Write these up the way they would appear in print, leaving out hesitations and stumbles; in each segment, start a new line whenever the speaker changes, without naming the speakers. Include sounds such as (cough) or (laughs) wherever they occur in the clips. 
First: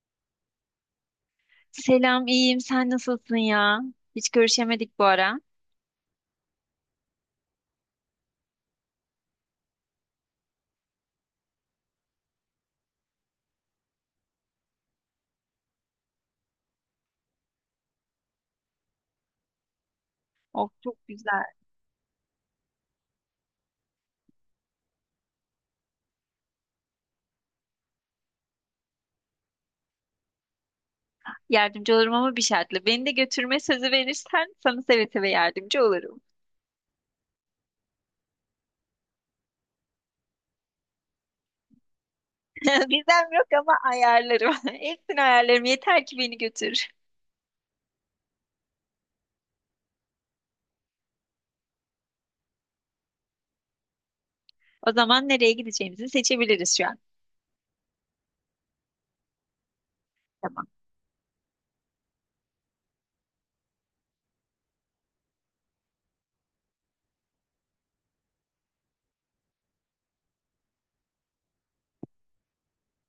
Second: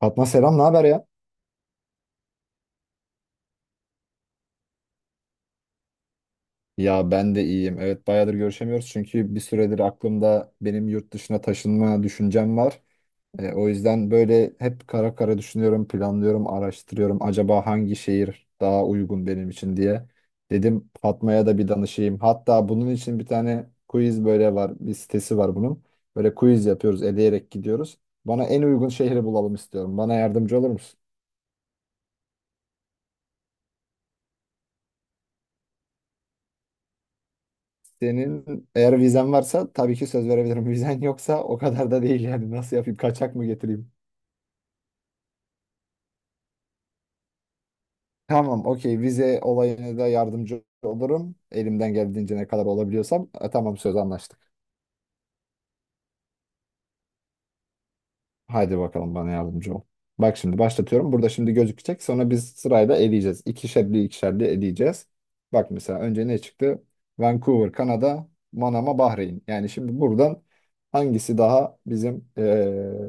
Fatma selam, ne haber ya?
Selam, iyiyim. Sen nasılsın ya? Hiç görüşemedik bu ara.
Ya ben de iyiyim. Evet bayağıdır görüşemiyoruz çünkü bir süredir aklımda benim yurt dışına taşınma düşüncem var. O yüzden böyle hep kara kara düşünüyorum, planlıyorum, araştırıyorum. Acaba hangi şehir daha uygun benim için diye.
Oh,
Dedim
çok güzel.
Fatma'ya da bir danışayım. Hatta bunun için bir tane quiz böyle var, bir sitesi var bunun. Böyle quiz yapıyoruz, eleyerek gidiyoruz. Bana en uygun şehri bulalım istiyorum. Bana yardımcı olur musun?
Yardımcı olurum ama bir şartla. Beni de götürme sözü verirsen sana seve seve yardımcı olurum.
Senin eğer vizen varsa tabii ki söz verebilirim. (laughs) Vizen yoksa o kadar da değil yani. Nasıl
(laughs)
yapayım?
Bizden
Kaçak mı
yok ama
getireyim?
ayarlarım. (laughs) Hepsini ayarlarım. Yeter ki beni götür.
Tamam, okey. Vize olayına da yardımcı olurum. Elimden geldiğince ne kadar olabiliyorsam. Tamam söz anlaştık.
O zaman nereye gideceğimizi seçebiliriz şu an.
Haydi bakalım bana yardımcı ol. Bak şimdi
Tamam.
başlatıyorum. Burada şimdi gözükecek. Sonra biz sırayla eleyeceğiz. İkişerli ikişerli eleyeceğiz. Bak mesela önce ne çıktı? Vancouver, Kanada, Manama, Bahreyn. Yani şimdi buradan hangisi daha bizim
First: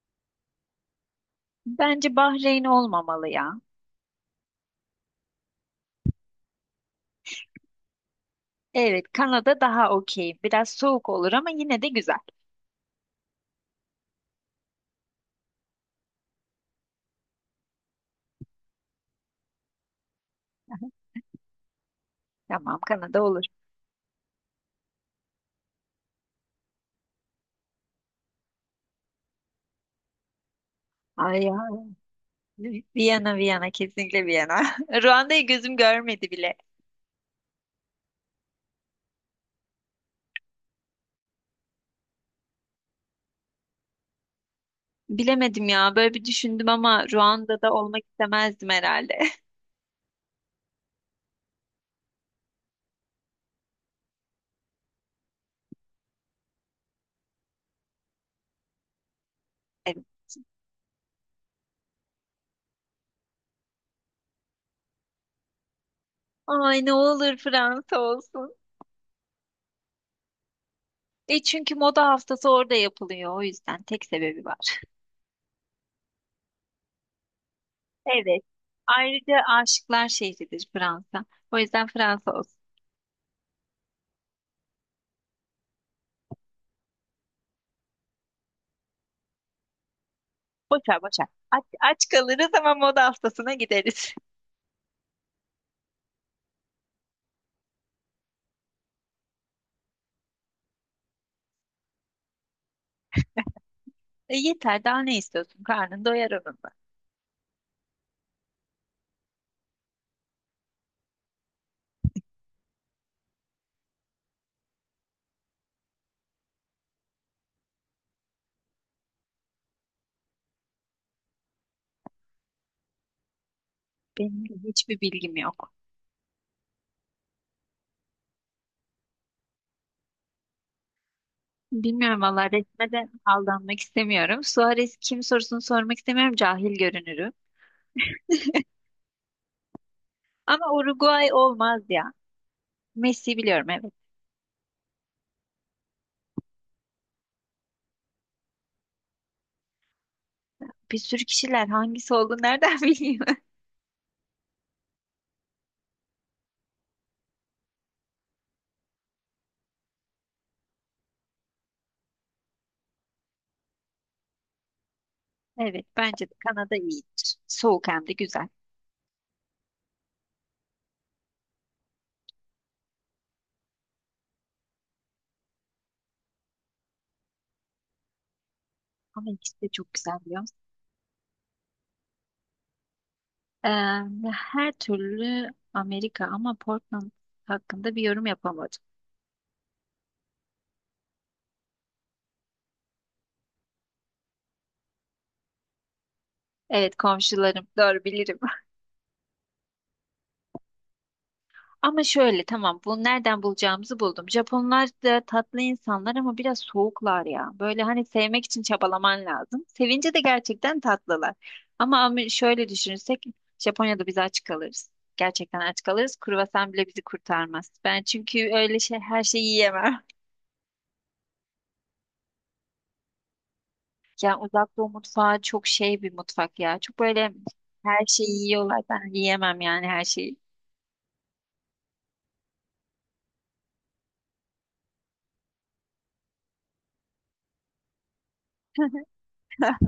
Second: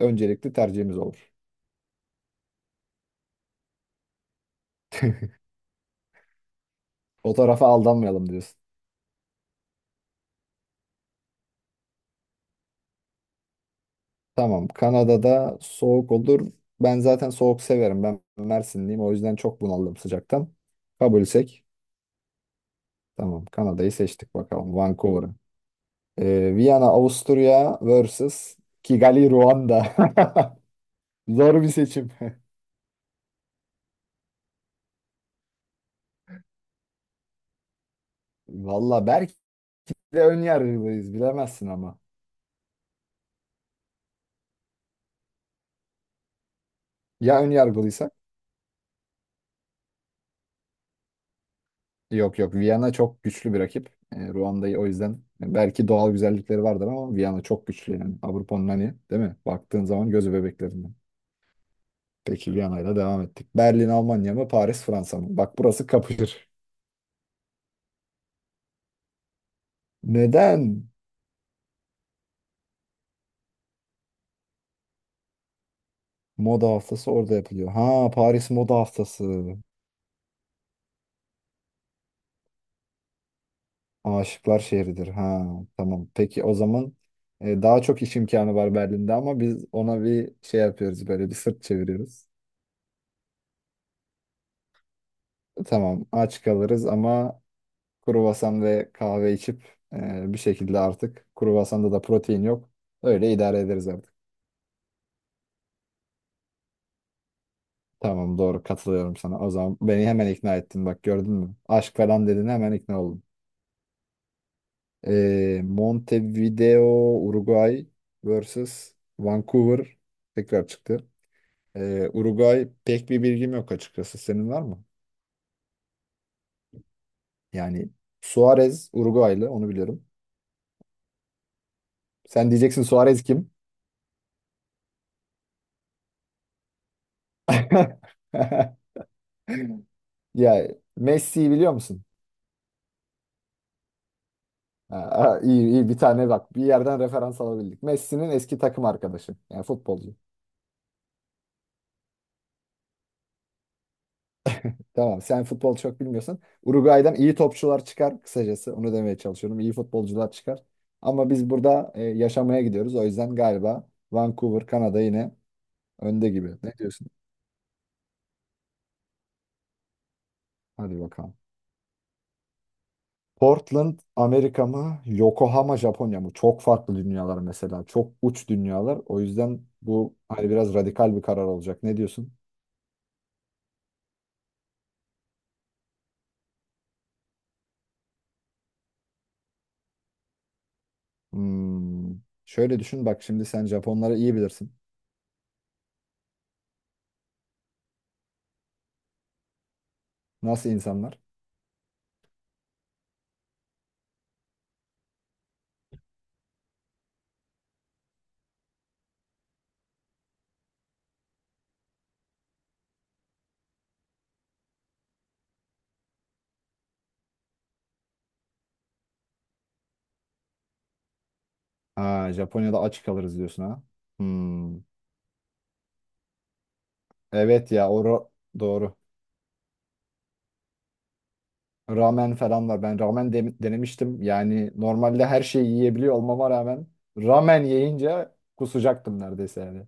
öncelikli tercihimiz olur?
Bence Bahreyn olmamalı ya.
O tarafa aldanmayalım diyorsun.
Evet, Kanada daha okey. Biraz soğuk olur ama yine de güzel.
Tamam. Kanada'da soğuk olur. Ben zaten soğuk severim. Ben Mersinliyim. O yüzden çok bunaldım sıcaktan. Kabulsek.
Tamam, Kanada olur.
Tamam. Kanada'yı seçtik bakalım. Vancouver'ı. Viyana, Avusturya vs. Kigali, Ruanda. (laughs)
Ay
Zor bir
ya.
seçim. (laughs)
Viyana, Viyana. Kesinlikle Viyana. (laughs) Ruanda'yı gözüm görmedi bile.
Valla belki de ön yargılıyız. Bilemezsin ama.
Bilemedim ya. Böyle bir düşündüm ama
Ya ön
Ruanda'da olmak
yargılıysak?
istemezdim herhalde. (laughs)
Yok yok Viyana çok güçlü bir rakip. Ruanda'yı o yüzden belki doğal güzellikleri vardır ama Viyana çok güçlü yani. Avrupa'nın hani değil mi? Baktığın
Evet.
zaman gözü bebeklerinden. Peki Viyana'yla devam ettik. Berlin Almanya mı Paris Fransa mı? Bak burası kapışır.
Ay ne olur Fransa olsun.
Neden?
E çünkü moda haftası orada yapılıyor. O yüzden tek sebebi var.
Moda haftası orada yapılıyor. Ha
Evet.
Paris moda
Ayrıca
haftası.
aşıklar şehridir Fransa. O yüzden Fransa olsun.
Aşıklar şehridir. Ha tamam. Peki o zaman daha çok iş imkanı var Berlin'de ama biz ona bir şey
Boşver
yapıyoruz
boşver.
böyle bir sırt
Aç, aç
çeviriyoruz.
kalırız ama moda haftasına gideriz.
Tamam aç kalırız ama kruvasan ve kahve içip bir şekilde artık kruvasanda da protein yok. Öyle idare ederiz artık.
(laughs) E yeter daha ne istiyorsun? Karnın doyar onunla.
Tamam doğru katılıyorum sana. O zaman beni hemen ikna ettin bak gördün mü? Aşk falan dedin hemen ikna oldum. Montevideo, Uruguay vs Vancouver tekrar çıktı. Uruguay pek bir bilgim yok açıkçası.
Benim
Senin
de
var mı?
hiçbir bilgim yok.
Yani Suarez Uruguaylı onu biliyorum.
Bilmiyorum valla
Sen diyeceksin
resme de
Suarez kim?
aldanmak istemiyorum. Suarez kim sorusunu sormak istemiyorum. Cahil görünürüm.
(laughs) Ya
Ama Uruguay
Messi'yi biliyor
olmaz
musun?
ya. Messi biliyorum evet.
Ha, ha, iyi iyi bir tane bak bir yerden referans alabildik. Messi'nin eski takım arkadaşı yani futbolcu.
Bir sürü kişiler hangisi olduğunu nereden (laughs) bileyim?
Tamam sen futbol çok bilmiyorsun. Uruguay'dan iyi topçular çıkar kısacası onu demeye çalışıyorum. İyi futbolcular çıkar. Ama biz burada yaşamaya gidiyoruz. O yüzden galiba Vancouver Kanada yine
Evet bence
önde
de
gibi. Ne
Kanada
diyorsun?
iyidir. Soğuk hem de güzel.
Hadi bakalım. Portland Amerika mı? Yokohama Japonya mı? Çok farklı dünyalar mesela. Çok uç dünyalar. O
Ama ikisi
yüzden
de çok
bu
güzel biliyor
hani
musun?
biraz radikal bir karar olacak. Ne diyorsun?
Ee, her türlü Amerika ama Portland hakkında bir yorum yapamadım.
Hmm. Şöyle düşün bak şimdi sen Japonları iyi bilirsin.
Evet komşularım doğru bilirim.
Nasıl insanlar?
Ama şöyle tamam bu nereden bulacağımızı buldum. Japonlar da tatlı insanlar ama biraz soğuklar ya. Böyle hani sevmek için çabalaman lazım. Sevince de gerçekten tatlılar. Ama şöyle düşünürsek Japonya'da biz aç kalırız. Gerçekten aç kalırız. Kruvasan bile bizi kurtarmaz. Ben çünkü öyle şey her şeyi yiyemem.
Ha, Japonya'da aç kalırız diyorsun ha.
(laughs) Yani uzak
Hmm.
doğu mutfağı çok şey bir mutfak ya. Çok böyle
Evet ya
her şeyi yiyorlar.
doğru.
Ben yiyemem yani her şeyi.
Ramen falan var. Ben ramen denemiştim. Yani normalde her şeyi yiyebiliyor olmama rağmen ramen yiyince
(laughs)
kusacaktım neredeyse yani.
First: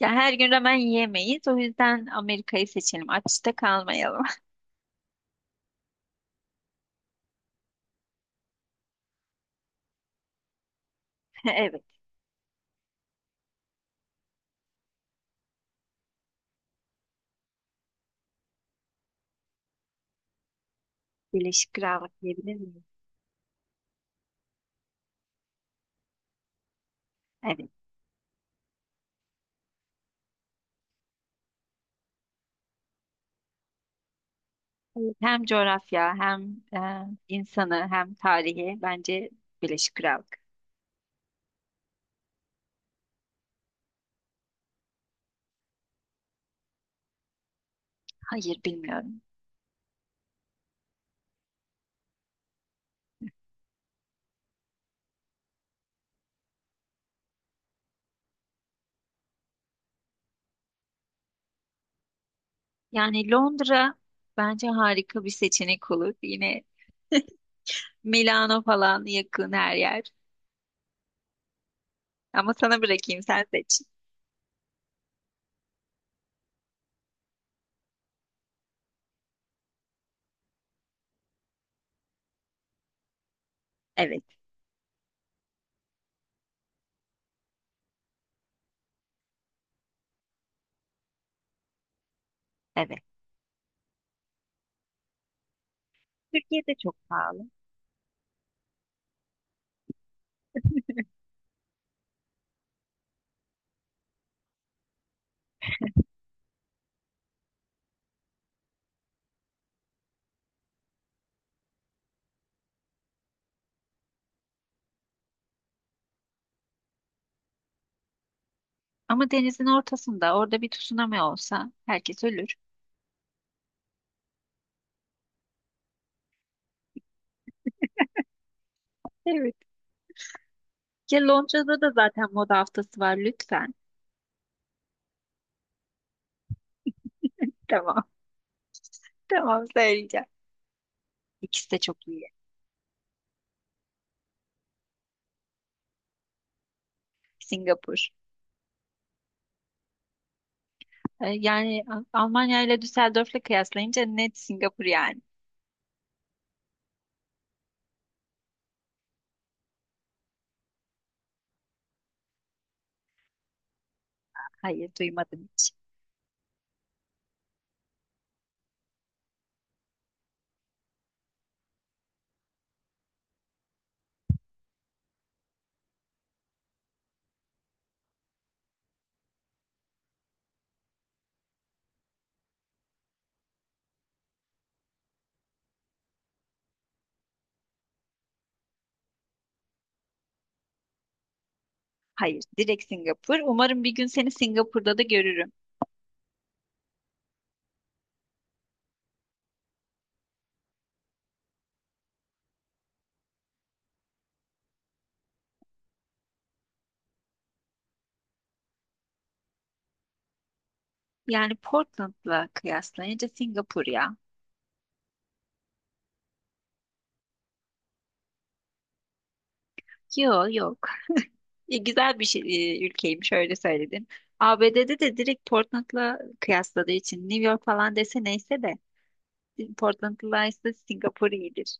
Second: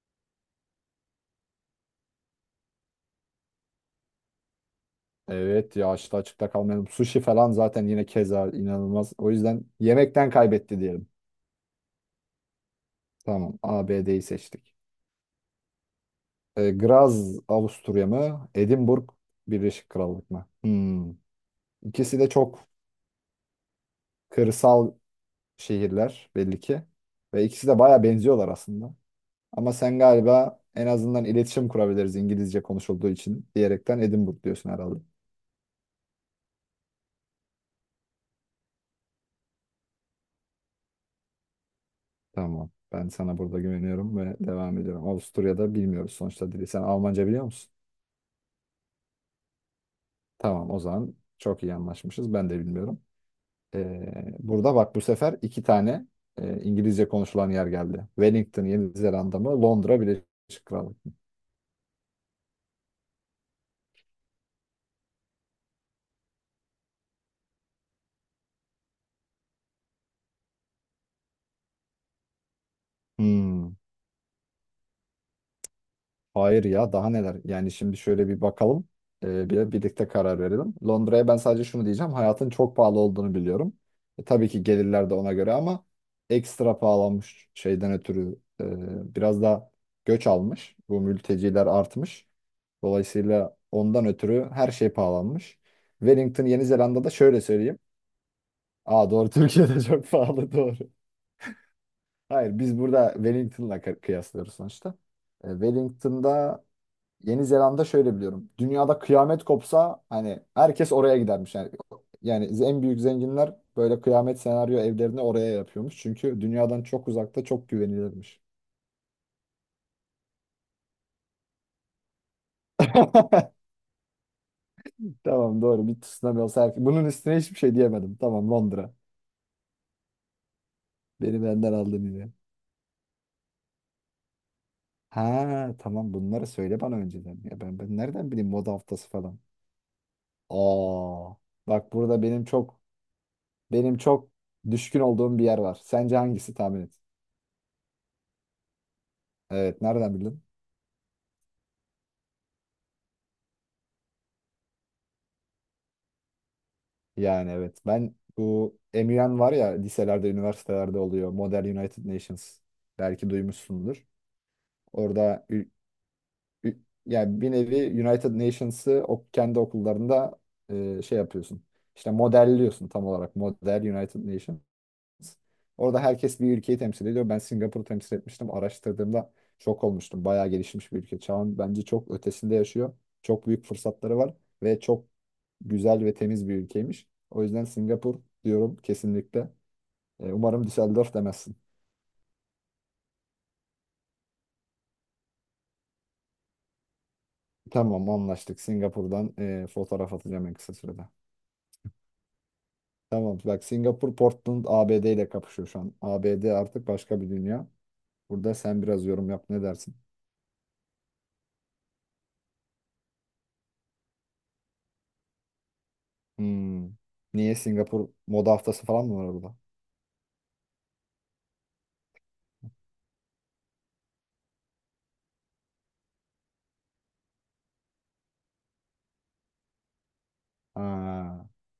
Ya her gün ramen yiyemeyiz. O yüzden Amerika'yı seçelim. Açta kalmayalım.
Evet ya açta açıkta kalmayalım. Sushi falan zaten yine keza inanılmaz. O yüzden yemekten kaybetti diyelim.
(laughs) Evet,
Tamam ABD'yi seçtik. Graz Avusturya mı? Edinburgh Birleşik Krallık mı? Hmm.
Birleşik
İkisi
Krallık
de
diyebilir
çok
miyiz?
kırsal şehirler belli ki. Ve ikisi
Evet.
de baya benziyorlar aslında. Ama sen galiba en azından iletişim kurabiliriz İngilizce konuşulduğu için diyerekten Edinburgh diyorsun herhalde.
Evet, hem coğrafya hem insanı hem tarihi bence Birleşik Krallık.
Tamam. Ben sana burada güveniyorum ve devam ediyorum. Avusturya'da bilmiyoruz sonuçta dili. Sen Almanca biliyor musun?
Hayır bilmiyorum.
Tamam o zaman çok iyi anlaşmışız. Ben de bilmiyorum. Burada bak bu sefer iki tane İngilizce konuşulan yer geldi. Wellington, Yeni Zelanda mı? Londra, Birleşik Krallık mı?
Yani Londra bence harika bir seçenek olur. Yine Milano falan yakın her yer. Ama sana bırakayım sen
Hmm,
seç.
hayır ya daha neler? Yani şimdi şöyle bir bakalım. Birlikte karar verelim. Londra'ya ben sadece şunu diyeceğim. Hayatın çok pahalı olduğunu biliyorum.
Evet,
Tabii ki gelirler de ona göre ama ekstra pahalanmış şeyden ötürü biraz da göç almış. Bu mülteciler artmış.
evet.
Dolayısıyla ondan ötürü her şey pahalanmış. Wellington, Yeni
Türkiye'de çok
Zelanda'da şöyle
pahalı.
söyleyeyim. Aa doğru. (laughs) Türkiye'de çok pahalı doğru. Hayır biz burada Wellington'la kıyaslıyoruz sonuçta. Wellington'da Yeni Zelanda şöyle biliyorum. Dünyada kıyamet kopsa hani herkes oraya gidermiş. Yani en büyük zenginler böyle kıyamet senaryo evlerini oraya yapıyormuş. Çünkü dünyadan çok uzakta çok güvenilirmiş.
Ama denizin ortasında orada bir tsunami olsa herkes ölür.
(laughs) Tamam doğru bir tsunami olsa herkes. Bunun üstüne hiçbir şey diyemedim. Tamam Londra.
Evet. Ya
Beni benden
Londra'da da
aldın
zaten
yine.
moda haftası var lütfen.
Ha tamam bunları söyle bana önceden. Ya ben
Tamam, (laughs)
nereden bileyim moda haftası falan.
tamam söyleyeceğim.
Aa,
İkisi de
bak
çok
burada
iyi.
benim çok düşkün olduğum bir yer var. Sence hangisi tahmin et?
Singapur.
Evet, nereden bildin?
Yani Almanya ile Düsseldorf'la kıyaslayınca net Singapur yani.
Yani evet. Ben bu MUN var ya liselerde, üniversitelerde oluyor. Model United Nations. Belki duymuşsundur.
Hayır,
Orada
duymadım hiç.
ü- yani bir nevi United Nations'ı o kendi okullarında şey yapıyorsun. İşte modelliyorsun tam olarak. Model United Nations. Orada herkes bir ülkeyi temsil ediyor. Ben Singapur'u temsil etmiştim. Araştırdığımda şok olmuştum. Bayağı gelişmiş bir ülke. Çağın bence çok ötesinde yaşıyor. Çok büyük fırsatları var ve çok güzel ve temiz bir ülkeymiş. O yüzden Singapur diyorum kesinlikle. Umarım Düsseldorf demezsin.
Hayır, direkt Singapur. Umarım bir gün seni Singapur'da da görürüm.
Tamam anlaştık. Singapur'dan fotoğraf atacağım en kısa sürede. Tamam bak Singapur Portland ABD ile kapışıyor şu an. ABD artık başka bir dünya. Burada sen biraz yorum yap ne dersin?
Yani Portland'la kıyaslayınca Singapur ya.
Hmm. Niye Singapur moda haftası falan mı var orada?
Yok yok. E, güzel bir şey, ülkeymiş öyle söyledin. ABD'de de direkt Portland'la kıyasladığı için New York falan dese neyse de Portland'la ise Singapur
Ha.
iyidir.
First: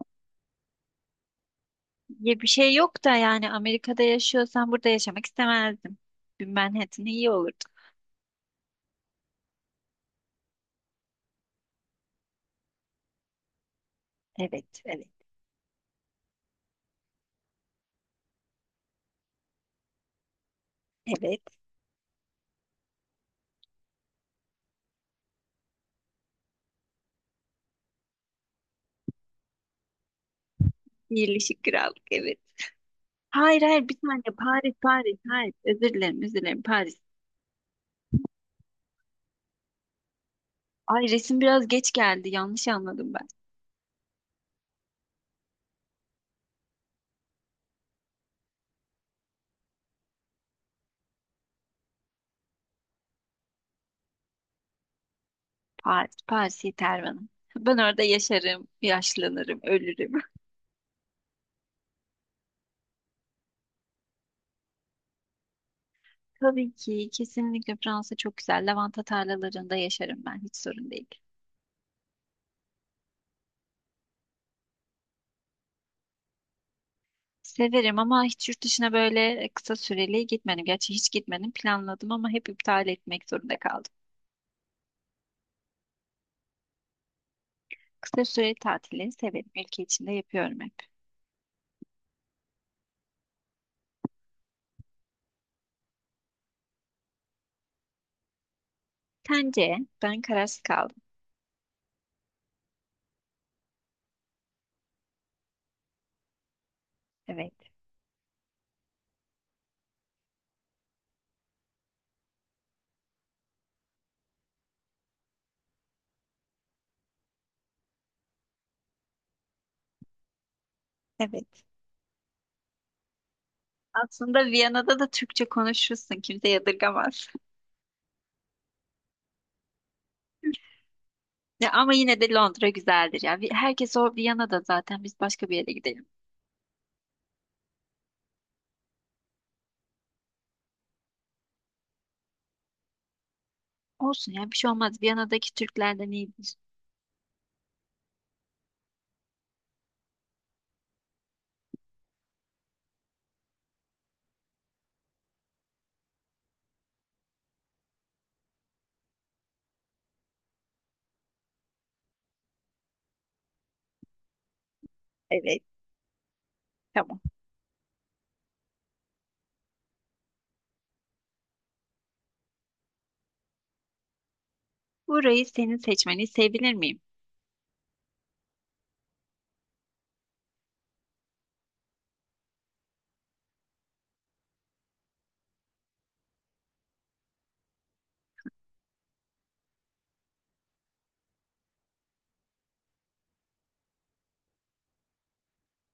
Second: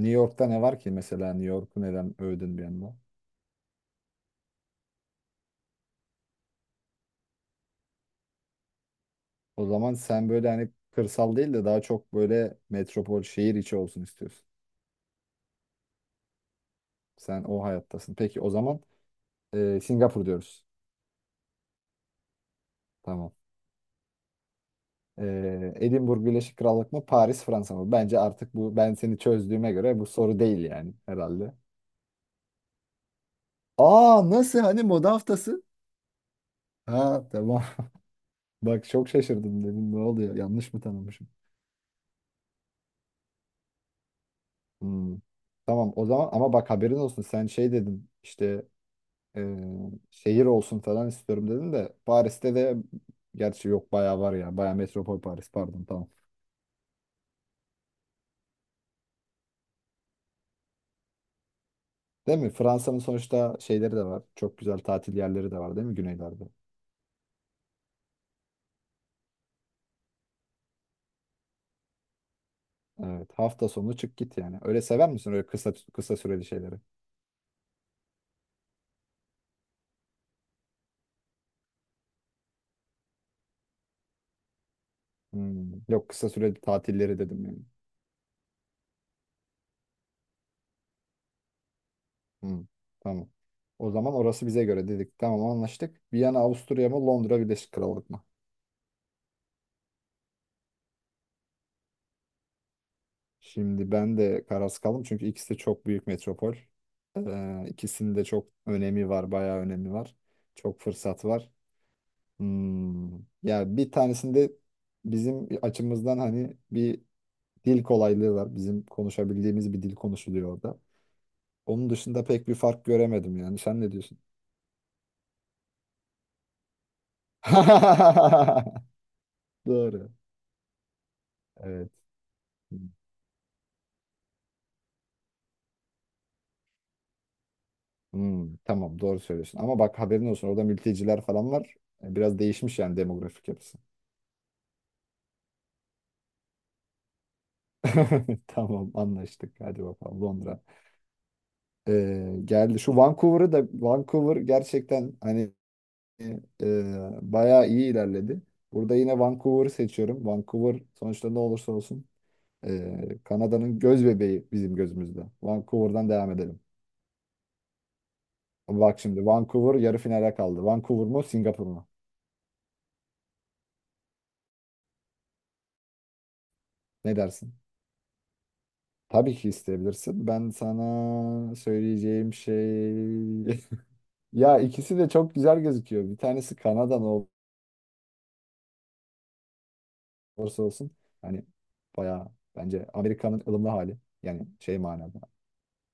New York'ta ne var ki mesela New York'u neden
Ya bir
övdün bir
şey
anda?
yok da yani Amerika'da yaşıyorsan burada yaşamak istemezdim. Bir Manhattan iyi olurdu.
O zaman sen böyle hani kırsal değil de daha çok böyle metropol şehir içi olsun istiyorsun.
Evet, evet,
Sen o hayattasın. Peki o zaman Singapur diyoruz.
evet.
Tamam. Edinburgh Birleşik Krallık mı Paris Fransa mı? Bence artık bu ben seni çözdüğüme göre bu soru değil yani herhalde.
Birleşik Krallık, evet. Hayır, hayır bir tane
Aa nasıl
Paris,
hani moda
Paris, hayır.
haftası?
Özür dilerim, özür dilerim Paris.
Ha tamam. (laughs) Bak çok şaşırdım dedim ne oluyor yanlış mı
Ay
tanımışım?
resim biraz geç geldi, yanlış anladım ben.
Hmm. Tamam o zaman ama bak haberin olsun sen şey dedin işte e, şehir olsun falan istiyorum dedim de Paris'te de gerçi yok bayağı var ya. Bayağı metropol Paris pardon tamam.
Paris, Paris yeter bana. Ben orada yaşarım, yaşlanırım, ölürüm.
Değil mi? Fransa'nın sonuçta şeyleri de var. Çok güzel tatil yerleri de var değil mi
(laughs)
güneylerde?
Tabii ki, kesinlikle Fransa çok güzel. Lavanta tarlalarında yaşarım ben, hiç sorun değil.
Evet. Hafta sonu çık git yani. Öyle sever misin öyle kısa kısa süreli şeyleri?
Severim ama hiç yurt dışına böyle kısa süreli gitmedim. Gerçi hiç gitmedim. Planladım ama hep iptal etmek zorunda kaldım.
Hmm, yok kısa süreli tatilleri dedim yani.
Kısa süreli tatilleri severim. Ülke içinde yapıyorum hep.
Hmm. Tamam. O zaman orası bize göre dedik. Tamam anlaştık. Viyana, Avusturya mı Londra, Birleşik Krallık mı?
Sence? Ben kararsız kaldım.
Şimdi ben de kararsız kaldım çünkü ikisi de çok büyük metropol.
Evet.
İkisinde çok önemi var, bayağı önemi var. Çok fırsat var. Hmm. Ya bir tanesinde bizim açımızdan hani bir dil kolaylığı var. Bizim konuşabildiğimiz bir dil konuşuluyor orada.
Evet.
Onun dışında pek bir fark göremedim yani. Sen ne diyorsun?
Aslında Viyana'da da Türkçe konuşursun. Kimse yadırgamaz. (laughs)
(laughs) Doğru.
Ya
Evet.
ama yine de Londra güzeldir ya. Herkes o Viyana'da zaten. Biz başka bir yere gidelim.
Hmm, tamam doğru söylüyorsun. Ama bak haberin olsun orada mülteciler falan var. Biraz değişmiş yani demografik yapısı.
Olsun ya bir şey olmaz. Viyana'daki Türklerden iyidir.
(laughs) Tamam anlaştık. Hadi bakalım Londra. Geldi. Şu Vancouver'ı da Vancouver gerçekten hani bayağı iyi ilerledi. Burada yine Vancouver'ı seçiyorum. Vancouver sonuçta ne olursa olsun Kanada'nın göz bebeği bizim gözümüzde.
Evet.
Vancouver'dan devam edelim.
Tamam.
Bak şimdi Vancouver yarı finale kaldı. Vancouver mu Singapur mu?
Burayı senin seçmeni sevebilir miyim?
Ne dersin? Tabii ki isteyebilirsin. Ben sana söyleyeceğim şey. (laughs) Ya ikisi de çok güzel gözüküyor. Bir tanesi Kanada'nın olursa olsun hani bayağı bence Amerika'nın ılımlı hali yani şey manada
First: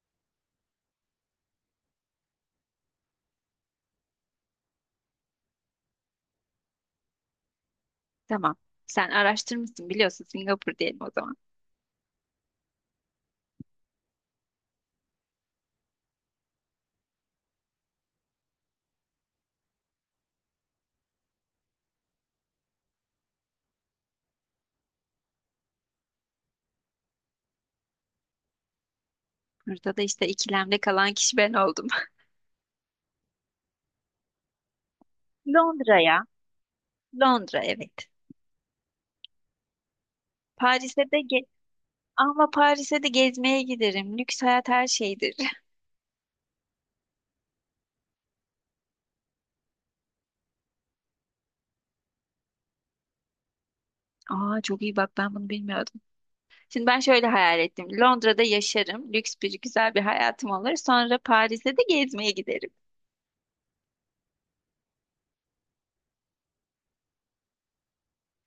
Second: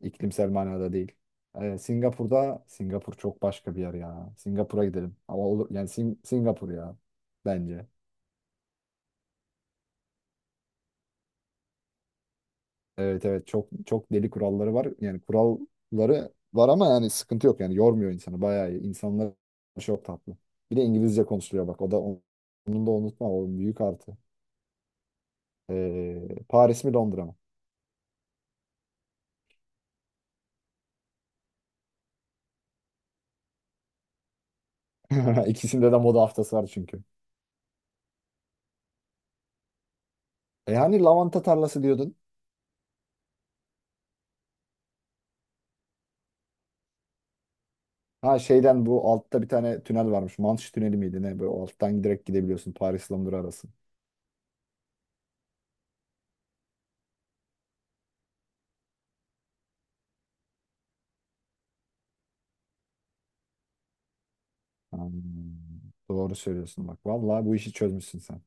iklimsel manada değil. Singapur'da Singapur çok başka bir yer ya. Singapur'a gidelim. Ama olur yani Singapur ya bence.
Tamam. Sen araştırmışsın biliyorsun Singapur diyelim o zaman.
Evet evet çok çok deli kuralları var. Yani kuralları var ama yani sıkıntı yok yani yormuyor insanı bayağı iyi. İnsanlar çok tatlı. Bir de İngilizce konuşuluyor bak o da onun da unutma o büyük artı. Paris mi Londra mı?
Burada da işte ikilemde kalan kişi ben oldum. (laughs)
(laughs) İkisinde de moda
Londra'ya.
haftası var çünkü.
Londra evet.
Hani
Paris'e de ge
lavanta tarlası diyordun.
ama Paris'e de gezmeye giderim. Lüks hayat her şeydir. (laughs)
Ha şeyden bu altta bir tane tünel varmış. Manş tüneli miydi ne? Böyle alttan direkt gidebiliyorsun. Paris Londra arası.
Aa çok iyi bak ben bunu bilmiyordum. Şimdi ben şöyle hayal ettim. Londra'da yaşarım. Lüks bir güzel bir hayatım olur. Sonra Paris'e de gezmeye giderim.
Hmm, doğru söylüyorsun bak. Vallahi bu işi çözmüşsün sen.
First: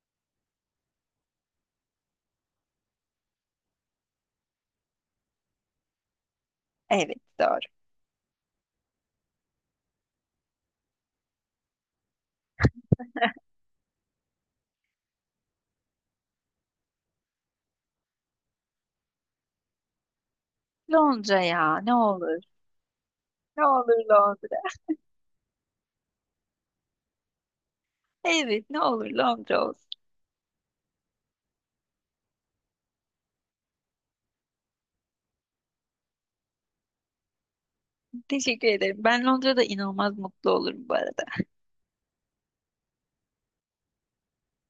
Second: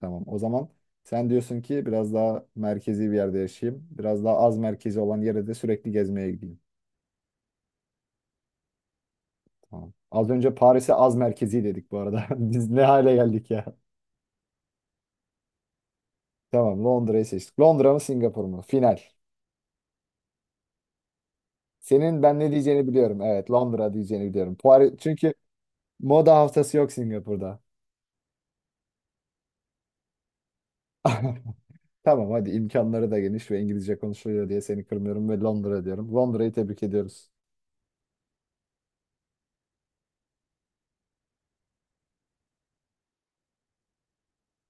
Tamam. O zaman sen diyorsun ki biraz daha merkezi bir yerde yaşayayım. Biraz daha az merkezi olan yere de sürekli gezmeye gideyim.
Evet doğru.
Tamam. Az önce Paris'e az merkezi dedik bu arada. (laughs) Biz ne hale geldik ya. Tamam Londra'yı seçtik. Londra mı Singapur mu? Final.
Londra ya ne
Senin ben
olur.
ne diyeceğini biliyorum. Evet
Ne
Londra
olur
diyeceğini biliyorum.
Londra.
Paris, çünkü moda haftası yok Singapur'da.
Evet ne olur Londra olsun.
(laughs) Tamam hadi imkanları da geniş ve İngilizce konuşuluyor diye seni kırmıyorum ve Londra diyorum. Londra'yı tebrik ediyoruz.
Teşekkür ederim. Ben Londra'da inanılmaz mutlu olurum bu arada.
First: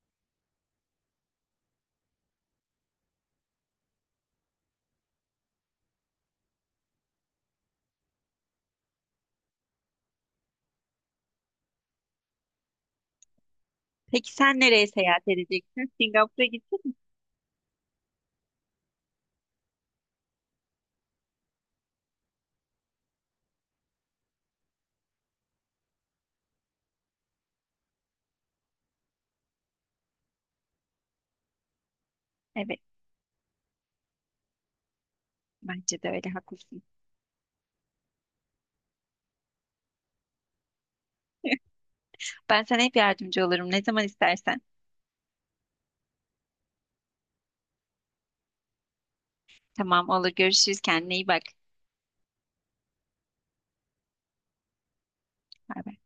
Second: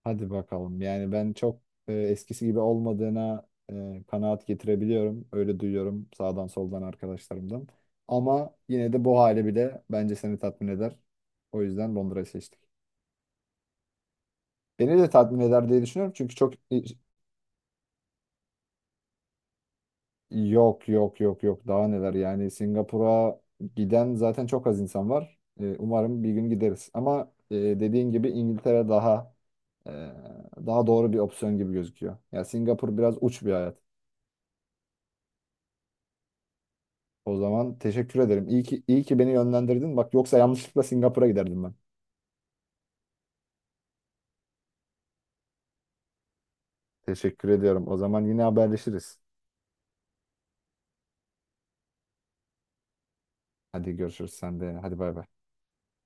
Hadi bakalım. Yani ben çok eskisi gibi olmadığına kanaat getirebiliyorum. Öyle duyuyorum sağdan soldan arkadaşlarımdan. Ama yine de bu hali bile bence seni tatmin eder. O yüzden Londra'yı seçtik.
Peki sen nereye
Beni de
seyahat
tatmin eder diye
edeceksin?
düşünüyorum. Çünkü
Singapur'a
çok.
gittin mi?
Yok yok yok yok daha neler yani Singapur'a giden zaten çok az insan var. Umarım bir gün gideriz. Ama dediğin gibi İngiltere daha e, doğru bir opsiyon gibi gözüküyor. Ya
Evet
Singapur biraz uç bir hayat.
bence de öyle haklısın.
O zaman teşekkür ederim. İyi ki iyi ki beni yönlendirdin. Bak yoksa yanlışlıkla Singapur'a giderdim ben.
Ben sana hep yardımcı olurum ne zaman istersen.
Teşekkür ediyorum. O zaman yine haberleşiriz.
Tamam olur görüşürüz kendine iyi bak.
Hadi görüşürüz sen de. Hadi bay bay.
Bay bay.